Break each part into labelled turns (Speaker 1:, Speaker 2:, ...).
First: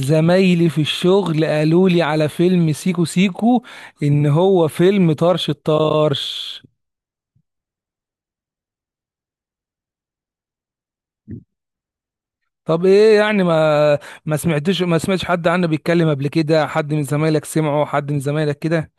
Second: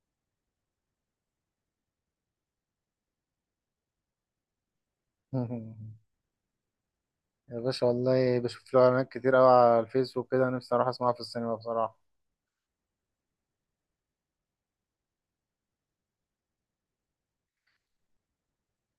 Speaker 1: زمايلي في الشغل قالوا لي على فيلم سيكو سيكو، ان هو فيلم طرش الطرش.
Speaker 2: يا باشا والله بشوف له اعلانات كتير قوي على الفيس وكده، نفسي اروح اسمعها في السينما بصراحة.
Speaker 1: طب ايه يعني؟ ما سمعتش حد عنه بيتكلم قبل كده؟ حد من زمايلك سمعه؟ حد من زمايلك كده؟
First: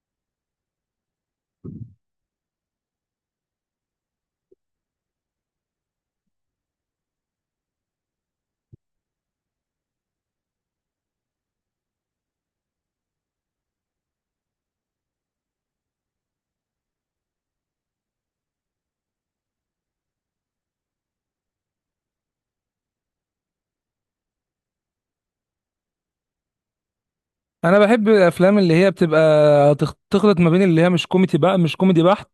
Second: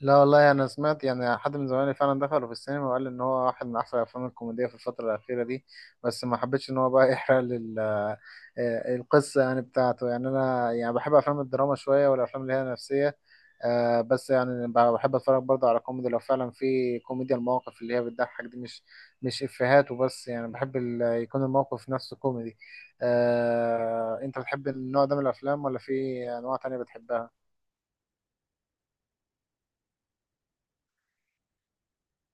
Speaker 2: لا والله انا سمعت، يعني حد من زمايلي فعلا دخلوا في السينما وقال ان هو واحد من احسن الافلام الكوميديه في الفتره الاخيره دي. بس ما حبيتش ان هو بقى يحرق لي ال- آه، القصه يعني بتاعته، يعني انا يعني بحب افلام الدراما شويه والافلام اللي هي نفسيه. بس يعني بحب اتفرج برضه على كوميدي لو فعلا في كوميديا المواقف اللي هي بتضحك دي، مش افيهات وبس، يعني بحب يكون الموقف نفسه كوميدي. انت بتحب النوع ده من الافلام ولا في انواع تانية بتحبها؟
Speaker 1: انا بحب الافلام اللي هي بتبقى تخلط ما بين اللي هي مش كوميدي، بقى مش كوميدي بحت،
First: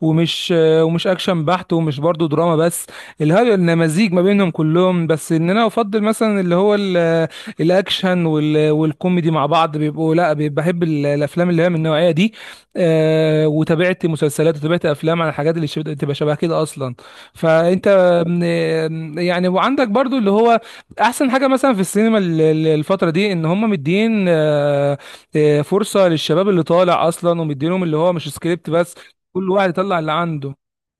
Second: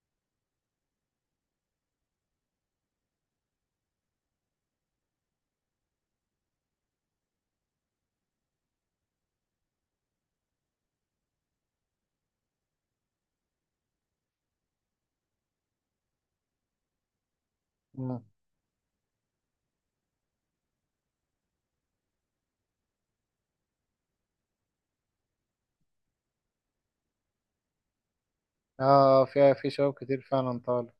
Speaker 1: ومش اكشن بحت، ومش برضو دراما بس. اللي هو إن مزيج ما بينهم كلهم، بس ان انا افضل مثلا اللي هو الاكشن والكوميدي مع بعض بيبقوا. لا، بحب الافلام اللي هي من النوعيه دي. وتابعت مسلسلات وتابعت افلام على الحاجات اللي تبقى شبه كده اصلا. فانت آم، آم، يعني، وعندك برضو اللي هو احسن حاجه مثلا في السينما الفتره دي، ان هم مدين فرصه للشباب اللي طالع اصلا، ومدينهم اللي هو مش سكريبت بس.
Speaker 2: اه
Speaker 1: كل
Speaker 2: في
Speaker 1: واحد
Speaker 2: في شباب
Speaker 1: يطلع اللي
Speaker 2: كتير
Speaker 1: عنده.
Speaker 2: فعلا طالع.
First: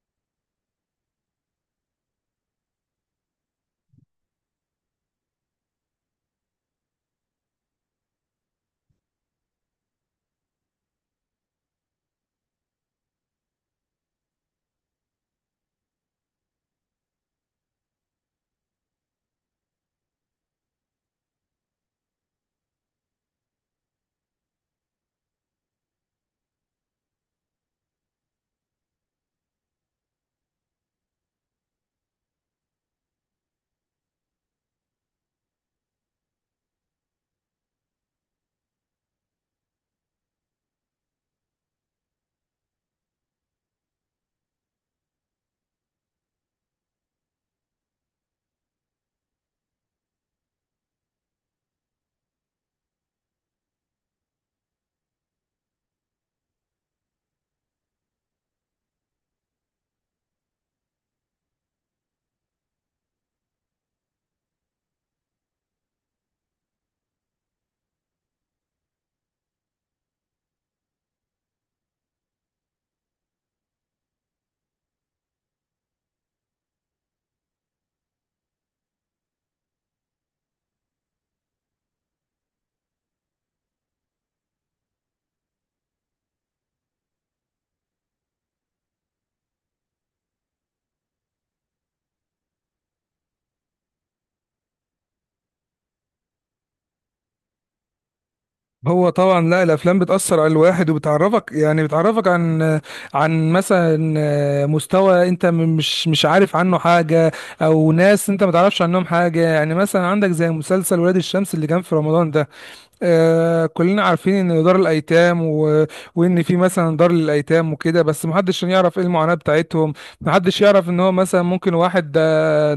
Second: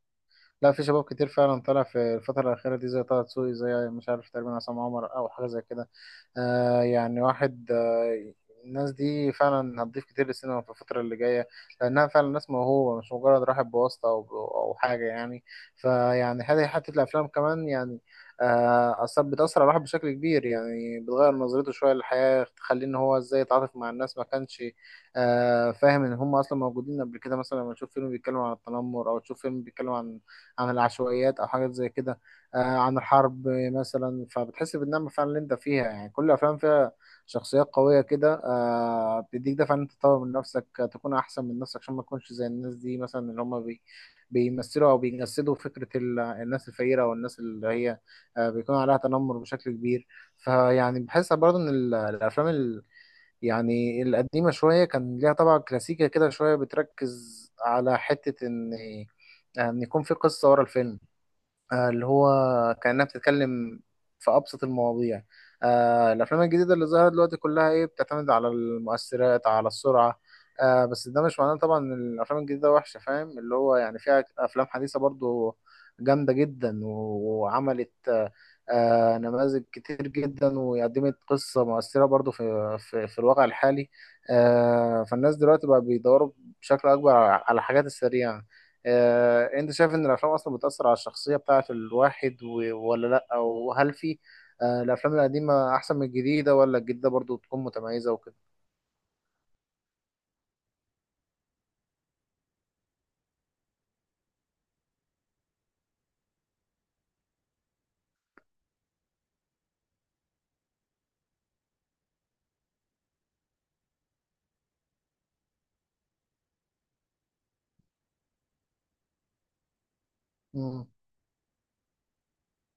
Speaker 2: لا في شباب كتير فعلا طالع في الفترة الأخيرة دي، زي طه دسوقي، زي مش عارف تقريبا عصام عمر أو حاجة زي كده. آه يعني واحد آه الناس دي فعلا هتضيف كتير للسينما في الفترة اللي جاية، لأنها فعلا ناس موهوبة، مش مجرد راحت بواسطة أو حاجة يعني. فيعني هذه حتة الأفلام كمان، يعني أثر بتأثر على الواحد بشكل كبير، يعني بتغير نظرته شوية للحياة، تخليه إن هو إزاي يتعاطف مع الناس ما كانش فاهم إن هم أصلا موجودين قبل كده. مثلا لما تشوف فيلم بيتكلم عن التنمر، أو تشوف فيلم بيتكلم عن العشوائيات أو حاجات زي كده، عن الحرب مثلا. فبتحس بالنعمة فعلا اللي انت فيها. يعني كل الافلام فيها شخصيات قوية كده، بتديك دفع ان انت تطور من نفسك، تكون احسن من نفسك، عشان ما تكونش زي الناس دي مثلا اللي هم بيمثلوا او بيجسدوا فكرة الناس الفقيرة او الناس اللي هي بيكون عليها تنمر بشكل كبير. فيعني بحس برضه ان يعني القديمة شوية كان ليها طبعا كلاسيكية كده شوية، بتركز على حتة ان ان يكون في قصة ورا الفيلم، اللي هو كأنها بتتكلم في أبسط المواضيع. الأفلام الجديدة اللي ظهرت دلوقتي كلها إيه، بتعتمد على المؤثرات على السرعة. بس ده مش معناه طبعا إن الأفلام الجديدة وحشة، فاهم؟ اللي هو يعني فيها أفلام حديثة برضو جامدة جدا وعملت نماذج كتير جدا، وقدمت قصة مؤثرة برضو في في الواقع الحالي. فالناس دلوقتي بقى بيدوروا بشكل أكبر على الحاجات السريعة. انت شايف ان الافلام اصلا بتأثر على الشخصية بتاعت الواحد ولا لا؟ وهل في الافلام القديمة احسن من الجديدة، ولا الجديدة برضو تكون متميزة وكده؟
Speaker 1: هو طبعا، لا، الافلام بتاثر على الواحد وبتعرفك، يعني بتعرفك عن مثلا مستوى انت مش عارف عنه حاجه، او ناس انت ما تعرفش عنهم حاجه. يعني مثلا عندك زي مسلسل ولاد الشمس اللي كان في رمضان ده. كلنا عارفين ان دار الايتام وان في مثلا دار للايتام وكده، بس محدش يعرف ايه المعاناة بتاعتهم. محدش
Speaker 2: امم.
Speaker 1: يعرف ان هو مثلا ممكن واحد ده،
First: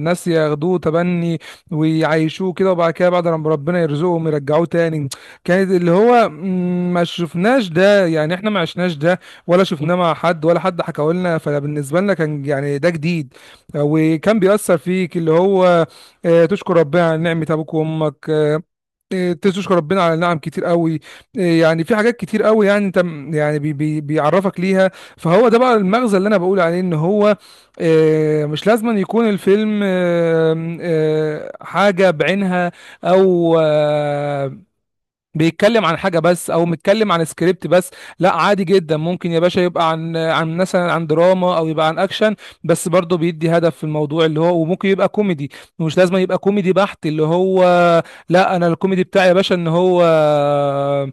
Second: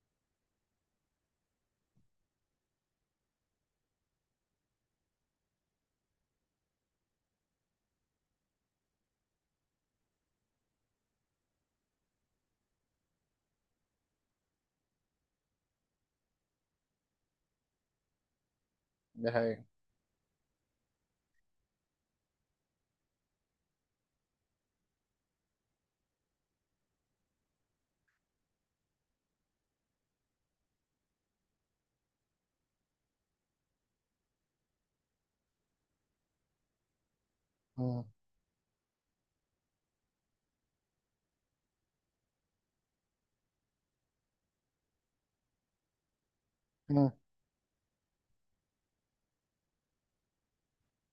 Speaker 1: ناس ياخدوه تبني ويعيشوه كده، وبعد كده بعد لما ربنا يرزقهم يرجعوه تاني. كانت اللي هو، ما شفناش ده، يعني احنا ما عشناش ده، ولا شفناه مع حد، ولا حد حكى لنا. فبالنسبة لنا كان يعني ده جديد. وكان بيأثر فيك اللي هو تشكر ربنا على نعمة ابوك وامك.
Speaker 2: ده
Speaker 1: إيه،
Speaker 2: هي.
Speaker 1: تشكر ربنا على نعم كتير قوي. إيه، يعني في حاجات كتير قوي، يعني انت يعني بي بي بيعرفك ليها. فهو ده بقى المغزى اللي انا بقول عليه، ان هو إيه، مش لازم أن يكون الفيلم آم، آه، حاجة بعينها، او بيتكلم عن حاجة بس، أو متكلم عن سكريبت بس. لا، عادي جدا ممكن يا باشا يبقى عن مثلا عن دراما، أو يبقى عن أكشن، بس برضه بيدي هدف في الموضوع اللي هو. وممكن يبقى كوميدي، مش لازم يبقى كوميدي بحت اللي هو. لا، أنا الكوميدي بتاعي يا باشا إن هو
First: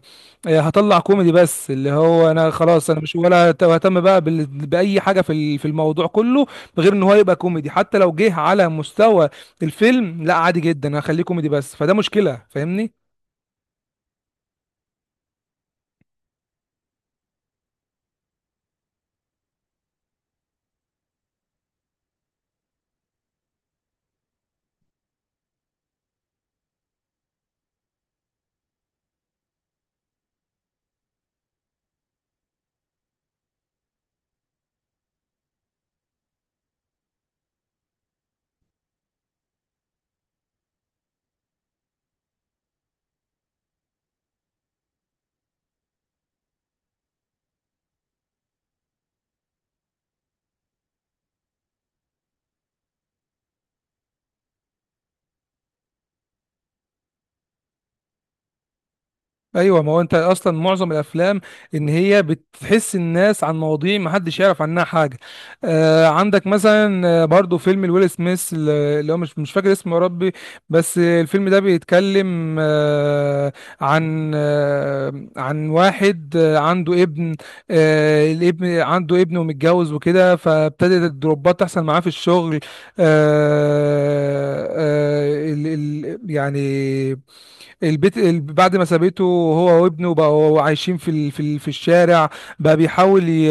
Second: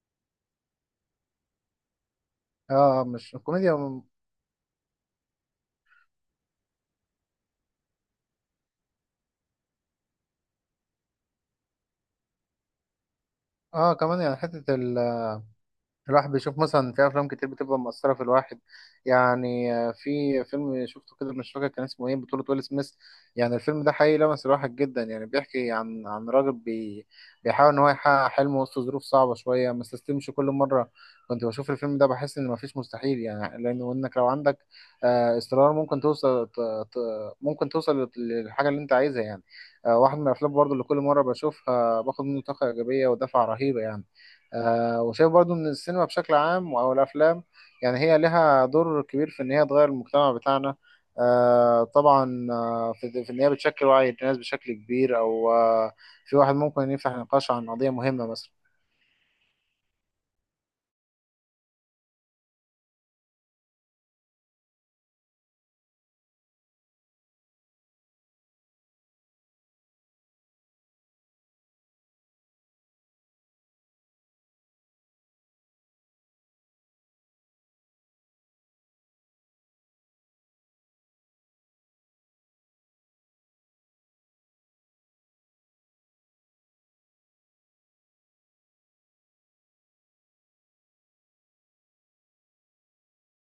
Speaker 1: هطلع كوميدي بس، اللي هو أنا خلاص أنا
Speaker 2: اه
Speaker 1: مش
Speaker 2: مش
Speaker 1: ولا
Speaker 2: الكوميديا.
Speaker 1: أهتم بقى بأي حاجة في الموضوع كله، غير إن هو يبقى كوميدي. حتى لو جه على مستوى الفيلم، لا عادي جدا، هخليه كوميدي بس، فده مشكلة فاهمني.
Speaker 2: اه كمان يعني حتة الواحد بيشوف مثلا في افلام كتير بتبقى مؤثره في الواحد. يعني في فيلم شفته كده مش فاكر كان اسمه ايه، بطوله ويل سميث. يعني الفيلم ده حقيقي لمس الواحد جدا، يعني بيحكي عن راجل بيحاول ان هو يحقق حلمه وسط ظروف صعبه شويه، ما استسلمش كل مره. كنت بشوف الفيلم ده بحس ان مفيش مستحيل، يعني لانه انك لو عندك اصرار ممكن ممكن توصل للحاجه اللي انت عايزها يعني. واحد من الافلام برضه اللي كل مره بشوفها باخد منه طاقه ايجابيه ودفعه رهيبه يعني. وشايف برضو ان السينما بشكل عام او الافلام، يعني هي لها دور كبير في ان هي تغير المجتمع بتاعنا. آه طبعا، في في ان هي بتشكل وعي الناس بشكل كبير، او في واحد ممكن يفتح نقاش عن قضية مهمة مثلا.
Speaker 1: ايوه، ما هو انت اصلا معظم الافلام ان هي بتحس الناس عن مواضيع ما حدش يعرف عنها حاجه. عندك مثلا، برضو فيلم الويل سميث، اللي هو مش فاكر اسمه يا ربي، بس الفيلم ده بيتكلم عن واحد عنده ابن. الابن عنده ابن ومتجوز وكده، فابتدت الدروبات تحصل معاه في الشغل. ال ال يعني بعد ما سابته، هو وابنه بقوا عايشين في الشارع. بقى بيحاول ي-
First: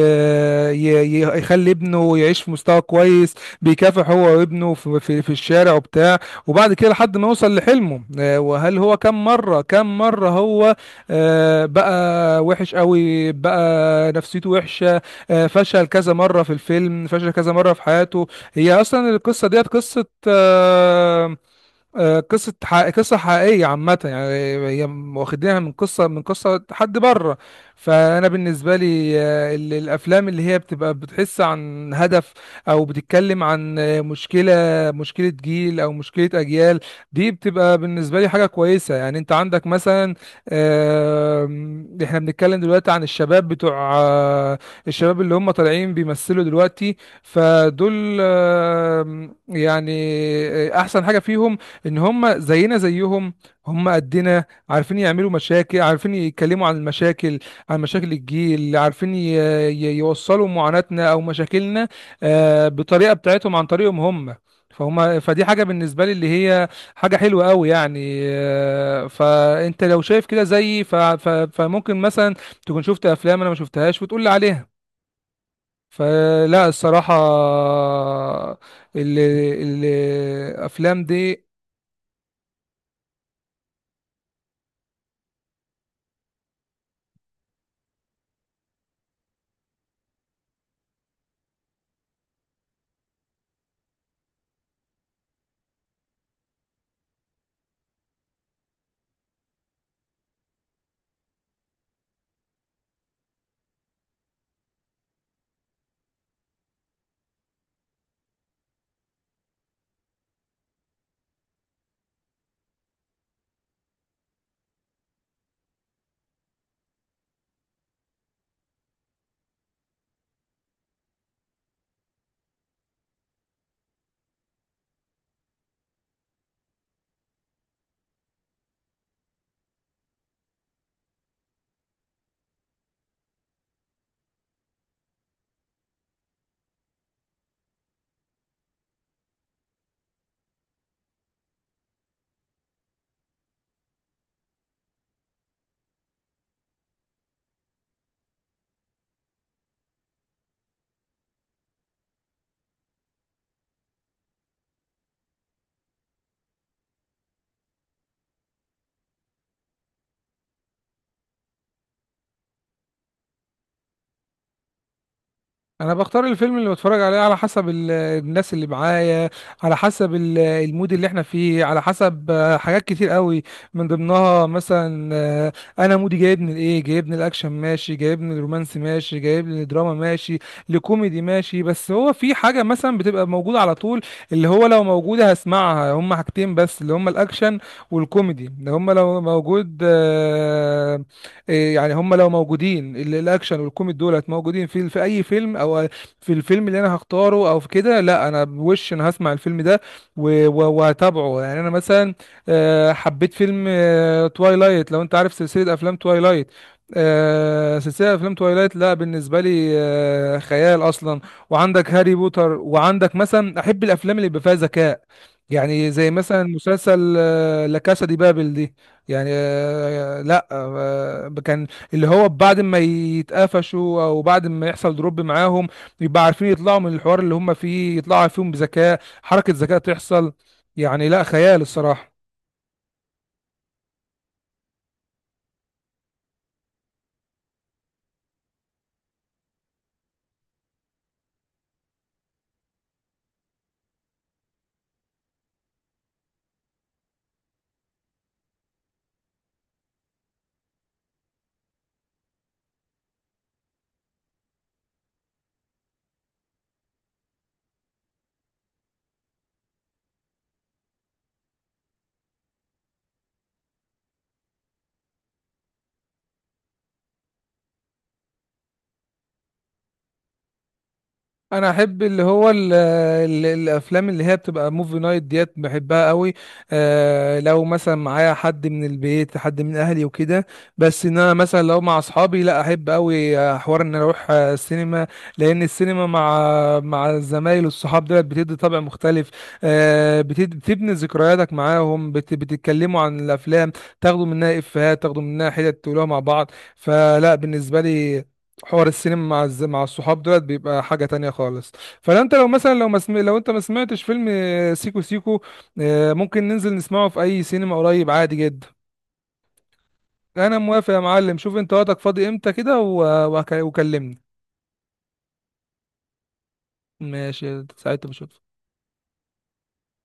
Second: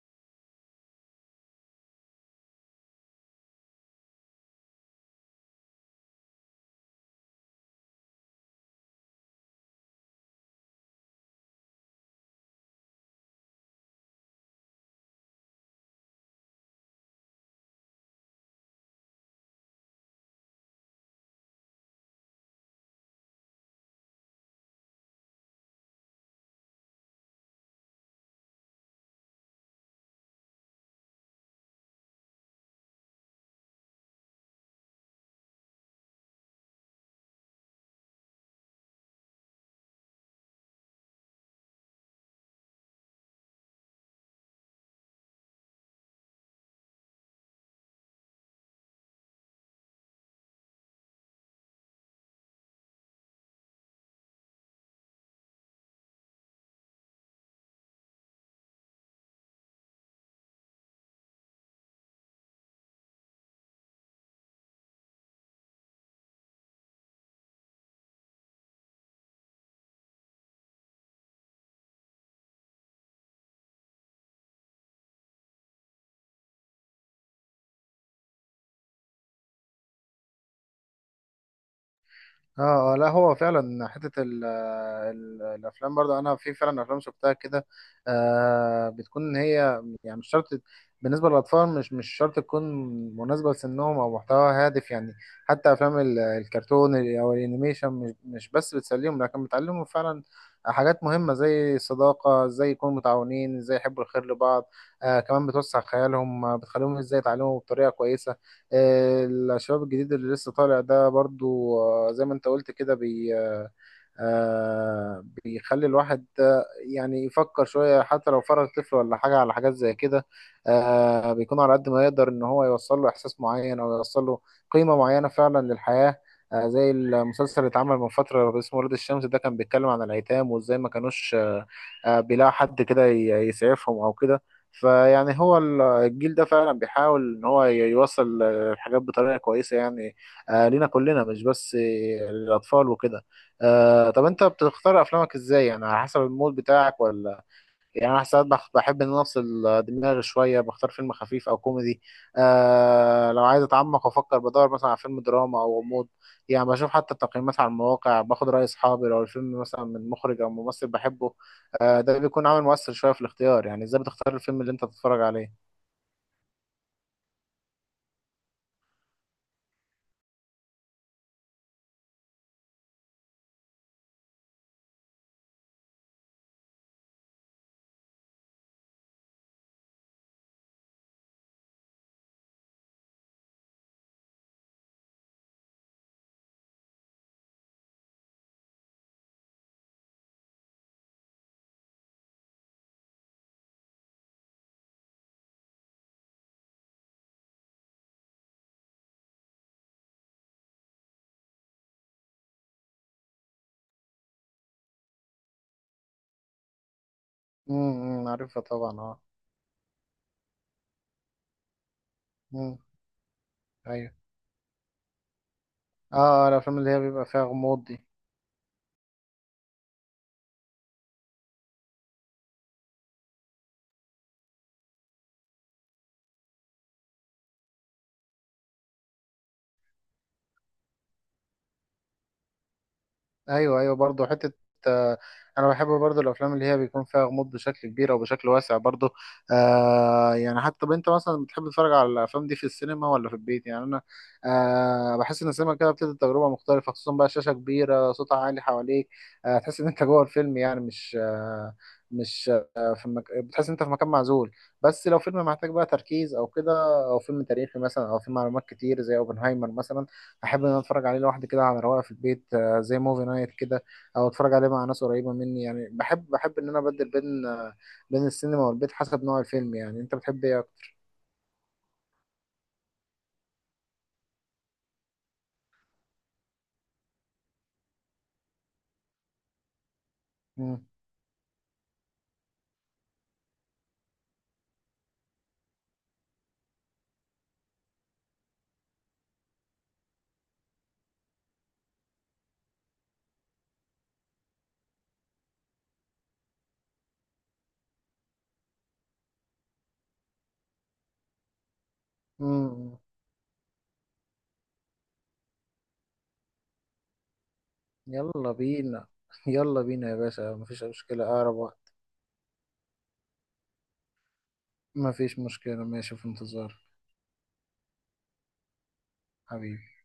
Speaker 1: ي- ي- يخلي ابنه يعيش في مستوى كويس، بيكافح هو وابنه في الشارع وبتاع، وبعد كده لحد ما يوصل لحلمه. وهل هو كم مرة كم مرة هو بقى وحش قوي، بقى نفسيته وحشة. فشل كذا مرة في الفيلم، فشل كذا مرة في حياته. هي اصلا القصة ديت قصة قصة حقيقية عامة يعني. هي واخدينها من قصة حد بره. فأنا بالنسبة لي الأفلام اللي هي بتبقى بتحس عن هدف، أو بتتكلم عن مشكلة جيل أو مشكلة أجيال، دي بتبقى بالنسبة لي حاجة كويسة. يعني أنت عندك مثلا، إحنا بنتكلم دلوقتي عن الشباب بتوع الشباب اللي هم طالعين بيمثلوا دلوقتي. فدول يعني أحسن حاجة فيهم ان هم زينا زيهم، هم قدنا، عارفين يعملوا مشاكل، عارفين يتكلموا عن المشاكل، عن مشاكل الجيل، عارفين يوصلوا معاناتنا او مشاكلنا بطريقة بتاعتهم، عن طريقهم هم. فهم فدي حاجة بالنسبة لي اللي هي حاجة حلوة قوي يعني. فانت لو شايف كده زيي، فممكن مثلا تكون شفت افلام انا ما شفتهاش وتقول لي عليها. فلا الصراحة ال- ال- الافلام دي.
Speaker 2: لا هو فعلا حتة الافلام برضو، انا في فعلا افلام شفتها كده بتكون هي، يعني مش شرط بالنسبه للاطفال، مش شرط تكون مناسبه لسنهم او محتوى هادف يعني. حتى افلام الكرتون او الانيميشن، مش بس بتسليهم، لكن بتعلمهم فعلا حاجات مهمه زي الصداقه، ازاي يكونوا متعاونين، ازاي يحبوا الخير لبعض. كمان بتوسع خيالهم، بتخليهم ازاي يتعلموا بطريقه كويسه. الشباب الجديد اللي لسه طالع ده برضو، زي ما انت قلت كده، بي آه، آه بيخلي الواحد يعني يفكر شوية، حتى لو فرغ طفل ولا حاجة على حاجات زي كده. بيكون على قد ما يقدر إن هو يوصل له إحساس معين، أو يوصل له قيمة معينة فعلا للحياة. زي المسلسل اللي اتعمل من فترة اسمه ولاد الشمس، ده كان بيتكلم عن الأيتام وإزاي ما كانوش بيلاقوا حد كده يسعفهم أو كده. فيعني هو الجيل ده فعلا بيحاول إن هو يوصل الحاجات بطريقة كويسة، يعني لينا كلنا، مش بس للأطفال وكده. طب انت بتختار افلامك ازاي؟ يعني على حسب المود بتاعك ولا؟ يعني انا ساعات بحب ان أنا افصل دماغي شويه، بختار فيلم خفيف او كوميدي. لو عايز اتعمق وافكر، بدور مثلا على فيلم دراما او غموض. يعني بشوف حتى التقييمات على المواقع، باخد راي اصحابي، لو الفيلم مثلا من مخرج او ممثل بحبه ده بيكون عامل مؤثر شويه في الاختيار. يعني ازاي بتختار الفيلم اللي انت تتفرج عليه؟
Speaker 1: انا بختار الفيلم اللي بتفرج عليه على حسب الناس اللي معايا، على حسب المود اللي احنا فيه، على حسب حاجات كتير قوي. من ضمنها مثلا انا مودي جايبني لايه. جايبني الاكشن ماشي، جايبني الرومانسي ماشي، جايبني الدراما ماشي، لكوميدي ماشي. بس هو في حاجة مثلا بتبقى موجودة على طول اللي هو لو موجودة هسمعها. هما حاجتين بس اللي هما الاكشن والكوميدي، اللي هما لو موجود إيه يعني، هم لو موجودين الاكشن والكوميدي دولت موجودين في اي فيلم، او في الفيلم اللي انا هختاره، او في كده، لا انا بوش، انا هسمع الفيلم ده وهتابعه. يعني انا مثلا حبيت فيلم توايلايت، لو انت عارف سلسلة افلام توايلايت. سلسلة افلام
Speaker 2: عارفها
Speaker 1: توايلايت، لا
Speaker 2: طبعا، اه.
Speaker 1: بالنسبة لي خيال اصلا. وعندك هاري بوتر،
Speaker 2: امم.
Speaker 1: وعندك مثلا احب
Speaker 2: ايوه.
Speaker 1: الافلام اللي بيبقى فيها ذكاء، يعني زي
Speaker 2: اه
Speaker 1: مثلا
Speaker 2: الافلام اللي هي
Speaker 1: مسلسل
Speaker 2: بيبقى فيها
Speaker 1: لا
Speaker 2: غموض دي.
Speaker 1: كاسا دي بابل دي. يعني لا، كان اللي هو بعد ما يتقفشوا او بعد ما يحصل دروب معاهم، يبقى عارفين يطلعوا من الحوار اللي هم فيه، يطلعوا فيهم بذكاء، حركة ذكاء تحصل. يعني لا، خيال الصراحة.
Speaker 2: ايوه، ايوه، برضه حته آه، انا بحب برضه الافلام اللي هي بيكون فيها غموض بشكل كبير او بشكل واسع برضه. يعني حتى، طب انت مثلا بتحب تتفرج على الافلام دي في السينما ولا في البيت؟ يعني انا بحس ان السينما كده بتدي تجربه مختلفه، خصوصا بقى شاشه كبيره، صوت عالي حواليك، تحس ان انت جوه الفيلم. يعني مش آه مش آه في مك... بتحس ان انت في مكان معزول. بس لو فيلم محتاج بقى تركيز او كده، او فيلم تاريخي مثلا او فيه معلومات كتير زي اوبنهايمر مثلا، احب ان انا اتفرج عليه لوحدي كده على رواقه في البيت، زي موفي نايت كده، او اتفرج عليه مع ناس قريبه مني. يعني بحب، بحب ان انا ابدل بين بين السينما والبيت حسب نوع الفيلم. يعني انت بتحب ايه اكتر؟
Speaker 1: انا احب اللي هو ال ال الافلام اللي هي بتبقى موفي نايت ديت، بحبها قوي. لو مثلا معايا حد من البيت، حد من اهلي وكده.
Speaker 2: مم.
Speaker 1: بس ان انا مثلا لو مع اصحابي، لا احب قوي حوار ان أنا اروح السينما، لان السينما مع الزمايل والصحاب ديت بتدي طابع مختلف. بتبني ذكرياتك معاهم، بتتكلموا عن الافلام، تاخدوا منها افيهات، تاخدوا منها حتت تقولوها مع بعض. فلا بالنسبه لي، حوار السينما مع الصحاب دولت بيبقى حاجة تانية خالص. فانت لو مثلا،
Speaker 2: مم.
Speaker 1: لو انت ما سمعتش فيلم سيكو سيكو، ممكن ننزل نسمعه في اي سينما قريب، عادي
Speaker 2: يلا
Speaker 1: جدا.
Speaker 2: بينا يلا بينا يا باشا،
Speaker 1: انا
Speaker 2: مفيش أي
Speaker 1: موافق يا
Speaker 2: مشكله،
Speaker 1: معلم،
Speaker 2: اقرب
Speaker 1: شوف انت
Speaker 2: وقت.
Speaker 1: وقتك فاضي امتى كده وكلمني.
Speaker 2: مفيش مشكله ماشي، في انتظار
Speaker 1: ماشي، ساعتها بشوف.
Speaker 2: حبيبي.